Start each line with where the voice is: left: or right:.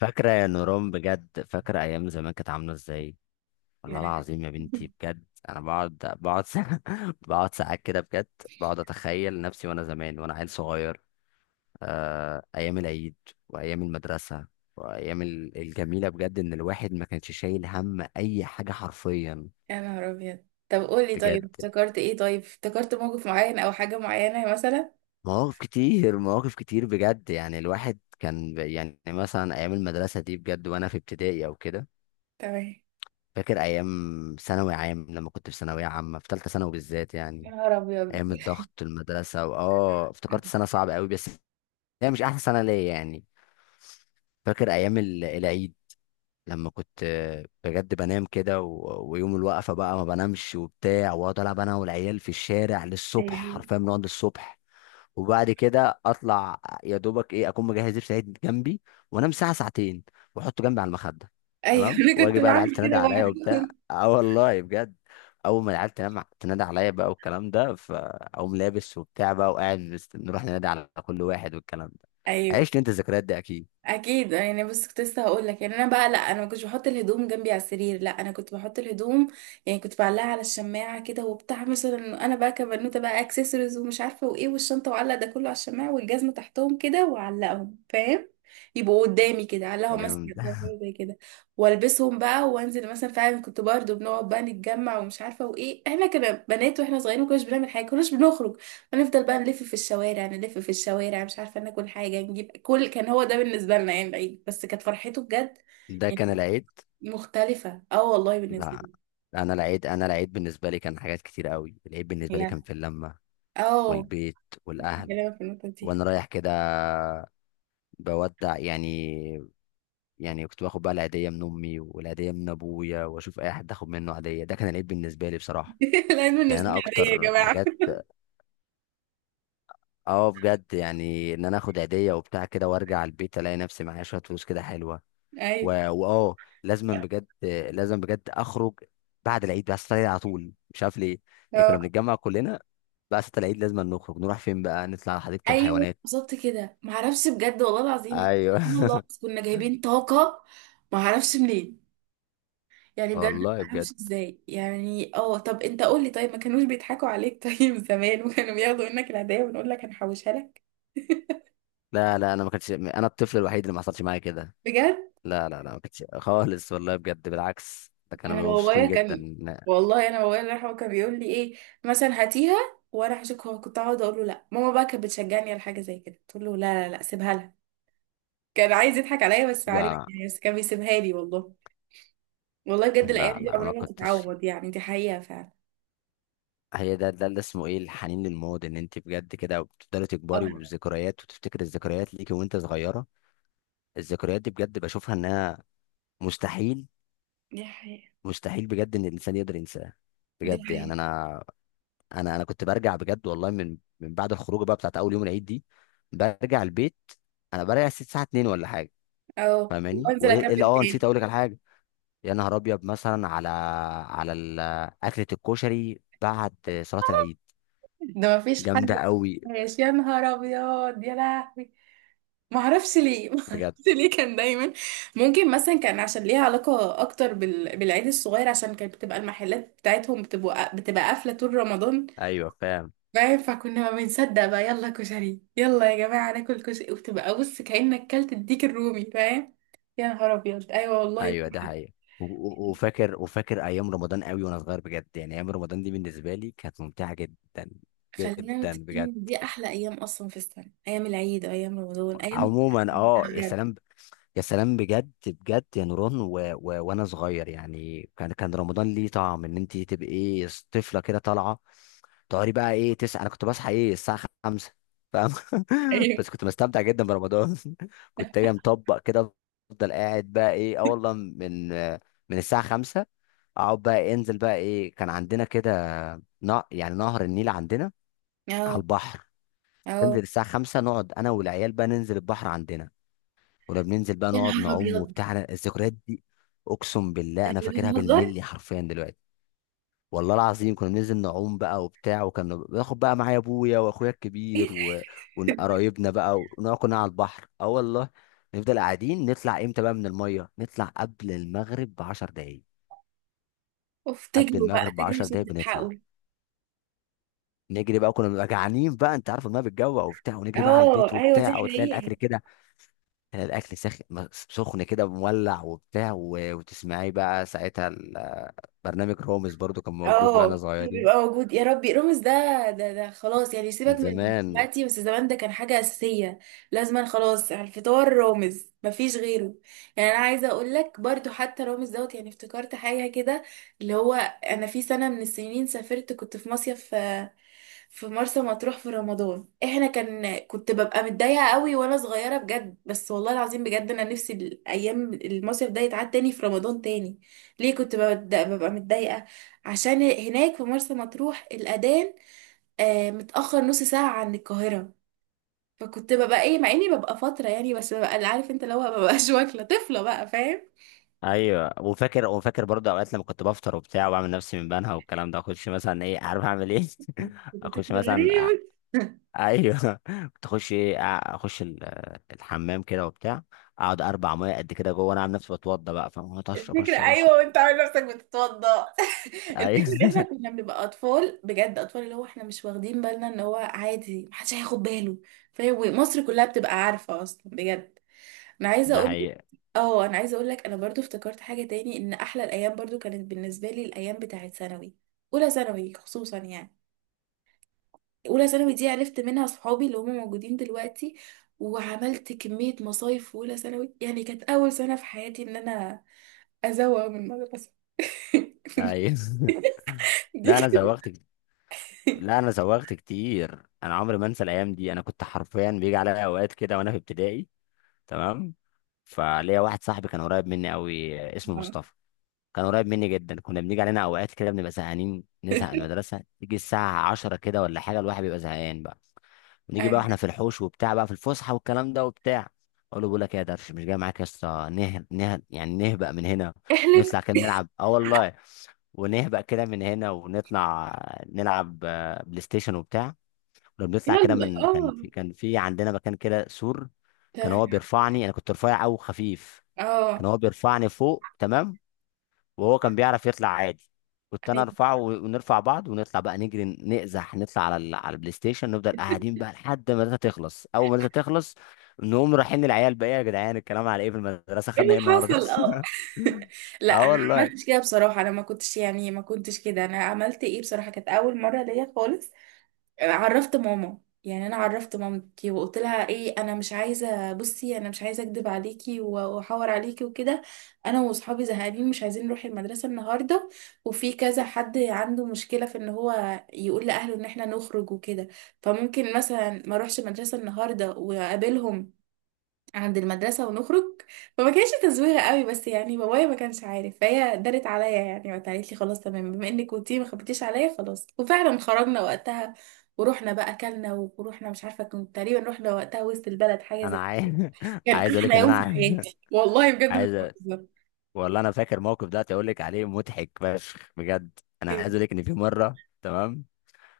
left: فاكرة يا نوران بجد فاكرة أيام زمان كانت عاملة إزاي؟ والله
right: يعني
left: العظيم يا بنتي بجد أنا بقعد ساعة بقعد ساعات كده بجد. بقعد أتخيل نفسي وأنا زمان وأنا عيل صغير. آه، أيام العيد وأيام المدرسة وأيام الجميلة بجد، إن الواحد ما كانش شايل هم أي حاجة حرفيا.
right: يا نهار ابيض، طب قولي،
left: بجد
right: طيب افتكرت موقف معين او حاجة معينة مثلا.
left: مواقف كتير مواقف كتير بجد، يعني الواحد كان يعني مثلا أيام المدرسة دي بجد وأنا في ابتدائي أو كده.
right: تمام.
left: فاكر ايام ثانوي عام، لما كنت في ثانويه عامه في ثالثه ثانوي بالذات
right: يا
left: يعني،
right: نهار ابيض.
left: ايام الضغط المدرسه واه افتكرت سنه صعبه قوي، بس هي مش احسن سنه ليا يعني. فاكر ايام العيد، لما كنت بجد بنام كده و- ويوم الوقفه بقى ما بنامش وبتاع، واقعد العب انا والعيال في الشارع للصبح،
right: ايوه،
left: حرفيا بنقعد للصبح. وبعد كده اطلع يا دوبك ايه، اكون مجهز لبس العيد جنبي وانام ساعه ساعتين واحطه جنبي على المخده.
right: ايوه،
left: تمام،
right: انا كنت
left: واجي بقى العيال
right: بعمل كده
left: تنادى عليا
right: برضه.
left: وبتاع، اه والله بجد. اول ما العيال تنام تنادى عليا بقى والكلام ده، فاقوم لابس وبتاع بقى وقاعد نروح ننادي على كل واحد والكلام ده.
right: ايوه
left: عشت انت الذكريات دي اكيد.
right: اكيد، بس كنت لسه هقول لك، انا بقى لا، انا ما كنتش بحط الهدوم جنبي على السرير، لا انا كنت بحط الهدوم. كنت بعلقها على الشماعه كده وبتاع، مثلا انا بقى كبنوته بقى اكسسوارز ومش عارفه وايه والشنطه، وعلق ده كله على الشماعه والجزمه تحتهم كده واعلقهم، فاهم؟ يبقوا قدامي كده، اعلقهم مثلا
left: جامد
right: على حاجة زي كده، والبسهم بقى وانزل. مثلا فعلا كنت برضو بنقعد بقى نتجمع ومش عارفه وايه، احنا كنا بنات واحنا صغيرين ما كناش بنعمل حاجه، كناش بنخرج. هنفضل بقى نلف في الشوارع، نلف في الشوارع، مش عارفه ناكل حاجه نجيب كل، كان هو ده بالنسبه لنا، العيد بس كانت فرحته بجد.
left: ده كان
right: يعني
left: العيد.
right: مختلفه اه والله بالنسبه
left: لا،
right: لي.
left: انا العيد بالنسبه لي كان حاجات كتير قوي. العيد بالنسبه لي كان
right: يعني
left: في اللمه
right: اه
left: والبيت والاهل،
right: كلامك في النقطه دي.
left: وانا رايح كده بودع يعني. يعني كنت باخد بقى العيدية من أمي والعيدية من أبويا، وأشوف أي حد آخد منه عيدية. ده كان العيد بالنسبة لي بصراحة.
right: العيد
left: يعني
right: بالنسبه
left: أنا
right: لي عاديه يا
left: أكتر
right: جماعه.
left: حاجات، بجد، يعني إن أنا آخد عيدية وبتاع كده وأرجع البيت ألاقي نفسي معايا شوية فلوس كده حلوة. و...
right: ايوه.
left: وأه لازما بجد، لازم بجد أخرج بعد العيد بقى، العيد على طول مش عارف ليه. يعني كنا
right: اه.
left: بنتجمع كلنا بقى، ستة العيد لازم نخرج، نروح فين بقى؟ نطلع على حديقة
right: ايوه
left: الحيوانات.
right: بالظبط كده، ما اعرفش بجد والله العظيم،
left: ايوه
right: سبحان الله، بس كنا جايبين طاقه، ما اعرفش منين. بجد
left: والله
right: ما
left: بجد.
right: اعرفش ازاي. طب انت قول لي، طيب ما كانوش بيضحكوا عليك؟ طيب زمان وكانوا بياخدوا منك العيدية ونقول لك هنحوشها لك؟
left: لا لا، انا ما كنتش انا الطفل الوحيد اللي ما حصلش معايا كده.
right: بجد؟
left: لا لا لا، ما كانتش خالص، والله بجد، بالعكس، ده كانوا
right: انا
left: بيبقوا
right: بابايا
left: مبسوطين جدا.
right: كان،
left: لا
right: والله انا بابايا الله يرحمه كان بيقول لي ايه، مثلا هاتيها وانا هشك، هو كنت اقعد اقول له لا، ماما بقى كانت بتشجعني على حاجه زي كده، تقول له لا لا لا سيبها لها. كان عايز يضحك عليا بس عارف،
left: لا
right: بس كان بيسيبها لي والله. والله بجد
left: لا
right: الايام دي
left: لا،
right: عمرها
left: ما
right: ما
left: كنتش.
right: تتعوض، دي حقيقه فعلا.
left: هي ده اللي اسمه ايه، الحنين للماضي، ان انت بجد كده بتفضلي تكبري
right: اه.
left: وبالذكريات، وتفتكري الذكريات ليكي وانت صغيره. الذكريات دي بجد بشوفها انها مستحيل،
right: دي حقيقه.
left: مستحيل بجد ان الانسان يقدر ينساها.
right: دي
left: بجد
right: حقيقه.
left: يعني انا كنت برجع بجد والله، من بعد الخروجه بقى بتاعت اول يوم العيد دي برجع البيت. انا برجع الساعه 2 ولا حاجه،
right: اه
left: فاهماني
right: وانزل
left: وايه؟ إيه اللي
right: اكمل
left: نسيت
right: تاني.
left: اقول لك على حاجه. يا نهار ابيض، مثلا على على ال- اكله الكشري بعد صلاه العيد.
right: ده ما فيش حد.
left: جامده قوي
right: ماشي. يا نهار ابيض يا لهوي. ما اعرفش ليه، ما
left: بجد.
right: اعرفش ليه كان دايما. ممكن مثلا كان عشان ليها علاقه اكتر بالعيد الصغير، عشان كانت بتبقى المحلات بتاعتهم بتبقى قافله طول رمضان،
left: ايوه فاهم.
right: فاهم؟ فكنا ما بنصدق بقى، يلا كشري، يلا يا جماعه ناكل كشري، وبتبقى بص كانك كلت الديك الرومي، فاهم؟ يا نهار ابيض ايوه والله.
left: ايوه ده حقيقي. وفاكر ايام رمضان قوي، وانا صغير بجد، يعني ايام رمضان دي بالنسبه لي كانت ممتعه جدا.
right: خلينا
left: جدا
right: متفقين
left: بجد،
right: ان دي احلى ايام اصلا في السنه، ايام العيد وايام رمضان، ايام
left: عموما، يا
right: بجد.
left: سلام، يا سلام بجد بجد يا نوران. و... و... وانا صغير يعني، كان رمضان ليه طعم، ان انت تبقي ايه، طفله كده طالعه، تقعدي بقى ايه، تسعة. انا كنت بصحى ايه الساعة خمسة، فاهم؟
right: ايوه.
left: بس كنت بستمتع جدا برمضان كنت اجي مطبق كده، افضل قاعد بقى ايه، والله، من الساعة خمسة، اقعد بقى انزل بقى ايه، كان عندنا كده يعني نهر النيل عندنا، على
right: اه.
left: البحر. تنزل
right: اه
left: الساعة خمسة، نقعد انا والعيال بقى، ننزل البحر عندنا. كنا بننزل بقى
right: يا
left: نقعد
right: نهار
left: نعوم
right: ابيض ده،
left: وبتاع. أنا الذكريات دي اقسم بالله انا
right: إحنا
left: فاكرها
right: بنهزر.
left: بالملي حرفيا دلوقتي. والله العظيم كنا بننزل نعوم بقى وبتاع، وكنا باخد بقى معايا ابويا واخويا
right: ايه
left: الكبير
right: ده؟
left: و- وقرايبنا بقى، ونقعد كنا على البحر، اه والله. نفضل قاعدين، نطلع امتى بقى من الميه؟ نطلع قبل المغرب ب 10 دقايق،
right: اوف،
left: قبل
right: تجروا بقى
left: المغرب ب
right: تجروا
left: 10
right: عشان
left: دقايق
right: تلحقوا.
left: بنطلع. نجري بقى، كنا بنبقى جعانين بقى، انت عارف الميه بتجوع وبتاع، ونجري بقى على البيت
right: اه ايوه دي
left: وبتاع، وتلاقي
right: حقيقة.
left: الاكل كده، تلاقي الاكل سخن كده مولع وبتاع، و... وتسمعي بقى ساعتها برنامج رامز، برضو كان موجود واحنا
right: اه بيبقى
left: صغيرين
right: موجود يا ربي رامز ده. ده خلاص،
left: من
right: سيبك من
left: زمان.
right: دلوقتي، بس زمان ده كان حاجة أساسية، لازما خلاص على الفطار رامز مفيش غيره. أنا عايزة أقول لك برضو حتى رامز دوت، افتكرت حاجة كده، اللي هو أنا في سنة من السنين سافرت، كنت في مصيف في مرسى مطروح في رمضان، احنا كان كنت ببقى متضايقه قوي وانا صغيره بجد، بس والله العظيم بجد انا نفسي الايام المصيف ده يتعاد تاني في رمضان تاني. ليه كنت ببقى متضايقه؟ عشان هناك في مرسى مطروح الاذان متاخر نص ساعه عن القاهره. فكنت ببقى ايه، مع اني ببقى فتره، بس ببقى عارف انت اللي هو مببقاش واكله طفله بقى، فاهم؟
left: ايوه، وفاكر برضه اوقات لما كنت بفطر وبتاع، وبعمل نفسي من بنها والكلام ده، اخش مثلا ايه، عارف اعمل ايه؟
right: كنت طفل
left: اخش مثلا
right: غريب.
left: ايوه كنت اخش ايه، اخش الحمام كده وبتاع، اقعد اربع ميه قد كده جوه وانا عامل نفسي بتوضى بقى فاهم؟ أقعد اشرب
right: الفكرة
left: اشرب
right: أيوة
left: اشرب.
right: وأنت عامل نفسك بتتوضأ.
left: ايوه
right: الفكرة إن إحنا كنا بنبقى أطفال بجد، أطفال اللي هو إحنا مش واخدين بالنا إن هو عادي محدش هياخد باله، فاهم؟ ومصر كلها بتبقى عارفة أصلا بجد. أنا عايزة
left: ده
right: أقول لك،
left: حقيقة.
right: أه أنا عايزة أقول لك، أنا برضو افتكرت حاجة تاني، إن أحلى الأيام برضو كانت بالنسبة لي الأيام بتاعة ثانوي، أولى ثانوي خصوصا، أولى ثانوي دي عرفت منها صحابي اللي هم موجودين دلوقتي، وعملت كمية مصايف في أولى ثانوي، كانت أول سنة في حياتي إن أنا أزوغ من المدرسة.
left: ايوه
right: دي
left: لا، انا
right: كده.
left: زوغت كتير، انا عمري ما انسى الايام دي. انا كنت حرفيا بيجي عليا اوقات كده وانا في ابتدائي. تمام، فليا واحد صاحبي كان قريب مني قوي، اسمه
right: آه.
left: مصطفى. كان قريب مني جدا، كنا بنيجي علينا اوقات كده بنبقى زهقانين، نزهق من المدرسه، تيجي الساعه 10 كده ولا حاجه، الواحد بيبقى زهقان بقى، ونيجي بقى
right: أيوة.
left: واحنا في الحوش وبتاع بقى في الفسحه والكلام ده وبتاع. اقول له، بقول لك ايه يا درش، مش جاي معاك يا اسطى يعني نهبق من هنا،
right: احلف.
left: ونطلع كده نلعب، اه والله. ونهبق كده من هنا ونطلع نلعب بلاي ستيشن وبتاع. ولما بنطلع كده
right: يلا
left: من، كان
right: اه.
left: في كان في عندنا مكان كده سور، كان هو
right: تمام.
left: بيرفعني، انا كنت رفيع او خفيف، كان
right: اه.
left: هو بيرفعني فوق، تمام، وهو كان بيعرف يطلع عادي. كنت انا
right: ايوه.
left: ارفعه و- ونرفع بعض، ونطلع بقى نجري نقزح، نطلع على على البلاي ستيشن، نفضل قاعدين بقى لحد ما الداتا تخلص. اول ما الداتا تخلص نقوم رايحين للعيال بقى: "إيه يا جدعان، الكلام على ايه في المدرسه،
right: ايه
left: خدنا
right: اللي
left: ايه النهارده؟"
right: حصل؟ اه. لا
left: اه
right: انا ما
left: والله.
right: عملتش كده بصراحه، انا ما كنتش ما كنتش كده، انا عملت ايه بصراحه، كانت اول مره ليا خالص، عرفت ماما، انا عرفت مامتي وقلت لها ايه، انا مش عايزه، بصي انا مش عايزه اكدب عليكي و- واحور عليكي وكده. انا واصحابي زهقانين، مش عايزين نروح المدرسه النهارده، وفي كذا حد عنده مشكله في ان هو يقول لاهله ان احنا نخرج وكده، فممكن مثلا ما اروحش المدرسه النهارده واقابلهم عند المدرسة ونخرج. فما كانش تزويغة قوي، بس بابايا ما كانش عارف، فهي دارت عليا، وقتها قالت لي خلاص تمام، بما انك كنتي ما خبيتيش عليا خلاص، وفعلا خرجنا وقتها ورحنا بقى اكلنا، ورحنا مش عارفة كنت تقريبا، رحنا وقتها وسط البلد حاجة
left: انا
right: زي.
left: عايز
right: كان
left: عايز اقول لك
right: احلى
left: ان
right: يوم
left: انا
right: في
left: عايز
right: حياتي والله بجد مش
left: عايز أ-
right: بهزر.
left: والله انا فاكر موقف ده اقول لك عليه مضحك فشخ بجد. انا عايز
right: إيه؟
left: اقول لك ان في مره، تمام؟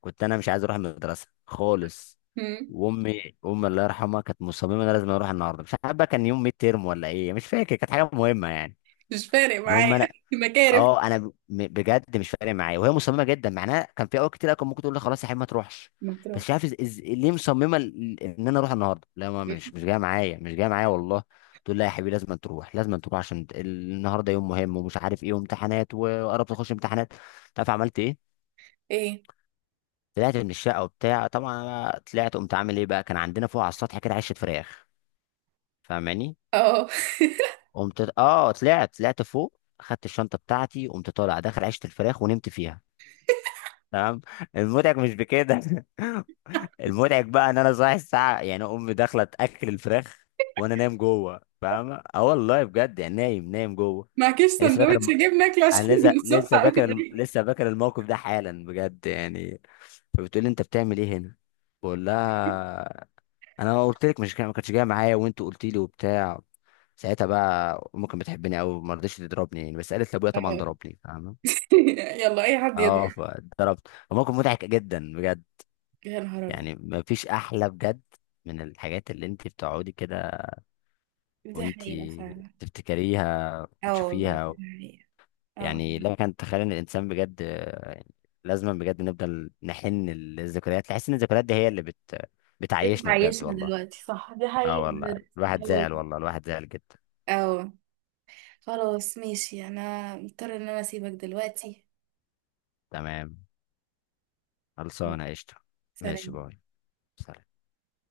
left: كنت انا مش عايز اروح المدرسه خالص،
right: مم.
left: وامي، الله يرحمها، كانت مصممه ان انا لازم اروح النهارده. مش عارف بقى كان يوم ميد تيرم ولا ايه، مش فاكر، كانت حاجه مهمه يعني.
right: مش فارق
left: المهم
right: معايا.
left: انا،
right: مكارف
left: بجد مش فارق معايا، وهي مصممه جدا، معناها كان في اوقات كتير أوي كان ممكن تقول لي خلاص يا حبيبي ما تروحش، بس
right: مطروح.
left: مش عارف ليه مصممه ان انا اروح النهارده. لا، ما
right: مم.
left: مش جايه معايا، مش جايه معايا والله. تقول لي لا يا حبيبي، لازم تروح، لازم تروح، عشان النهارده يوم مهم، ومش عارف ايه، وامتحانات، وقربت تخش امتحانات. تعرف عملت ايه؟
right: ايه.
left: طلعت من الشقه وبتاع، طبعا انا طلعت قمت عامل ايه بقى، كان عندنا فوق على السطح كده عشه فراخ، فاهماني؟
right: اه.
left: قمت طلعت فوق، خدت الشنطه بتاعتي، قمت طالع داخل عشه الفراخ ونمت فيها، تمام. المضحك مش بكده المضحك بقى ان انا صاحي الساعه، يعني امي داخله تاكل الفراخ وانا نايم جوه، فاهمه؟ اه والله بجد، يعني نايم نايم جوه.
right: معكيش
left: يعني لسه فاكر
right: سندوتش جبنة اكل
left: انا
right: عشان
left: لسه
right: الصبح
left: فاكر
right: أوي.
left: لسه فاكر الموقف ده حالا بجد يعني. فبتقول لي انت بتعمل ايه هنا؟ بقول لها انا قلت لك مش ما كانتش جايه معايا، وانت قلت لي وبتاع. ساعتها بقى امي كانت بتحبني قوي، ما رضتش تضربني يعني، بس قالت لابويا طبعا
right: آه.
left: ضربني، فاهمه؟
right: يلا اي حد يضرب.
left: اه، فضربت، وموقف مضحك جدا بجد.
right: يا نهار ابيض.
left: يعني ما فيش احلى بجد من الحاجات اللي انت بتقعدي كده
right: دي
left: وانت
right: حقيقة فعلا.
left: تفتكريها
right: اه والله دي
left: وتشوفيها.
right: حقيقة. اه
left: يعني
right: والله.
left: لا، كان تخيل ان الانسان بجد يعني، لازم بجد نفضل نحن للذكريات، تحس ان الذكريات دي هي اللي
right: انت
left: بتعيشنا بجد
right: عايشنا
left: والله.
right: دلوقتي صح، دي
left: اه
right: حقيقة
left: والله،
right: بجد. اه
left: الواحد زعل،
right: والله.
left: والله الواحد زعل جدا.
right: اه. خلاص ماشي، انا مضطرة ان انا اسيبك دلوقتي.
left: تمام، خلصانة، قشطة. ماشي،
right: سلام.
left: باي. سلام.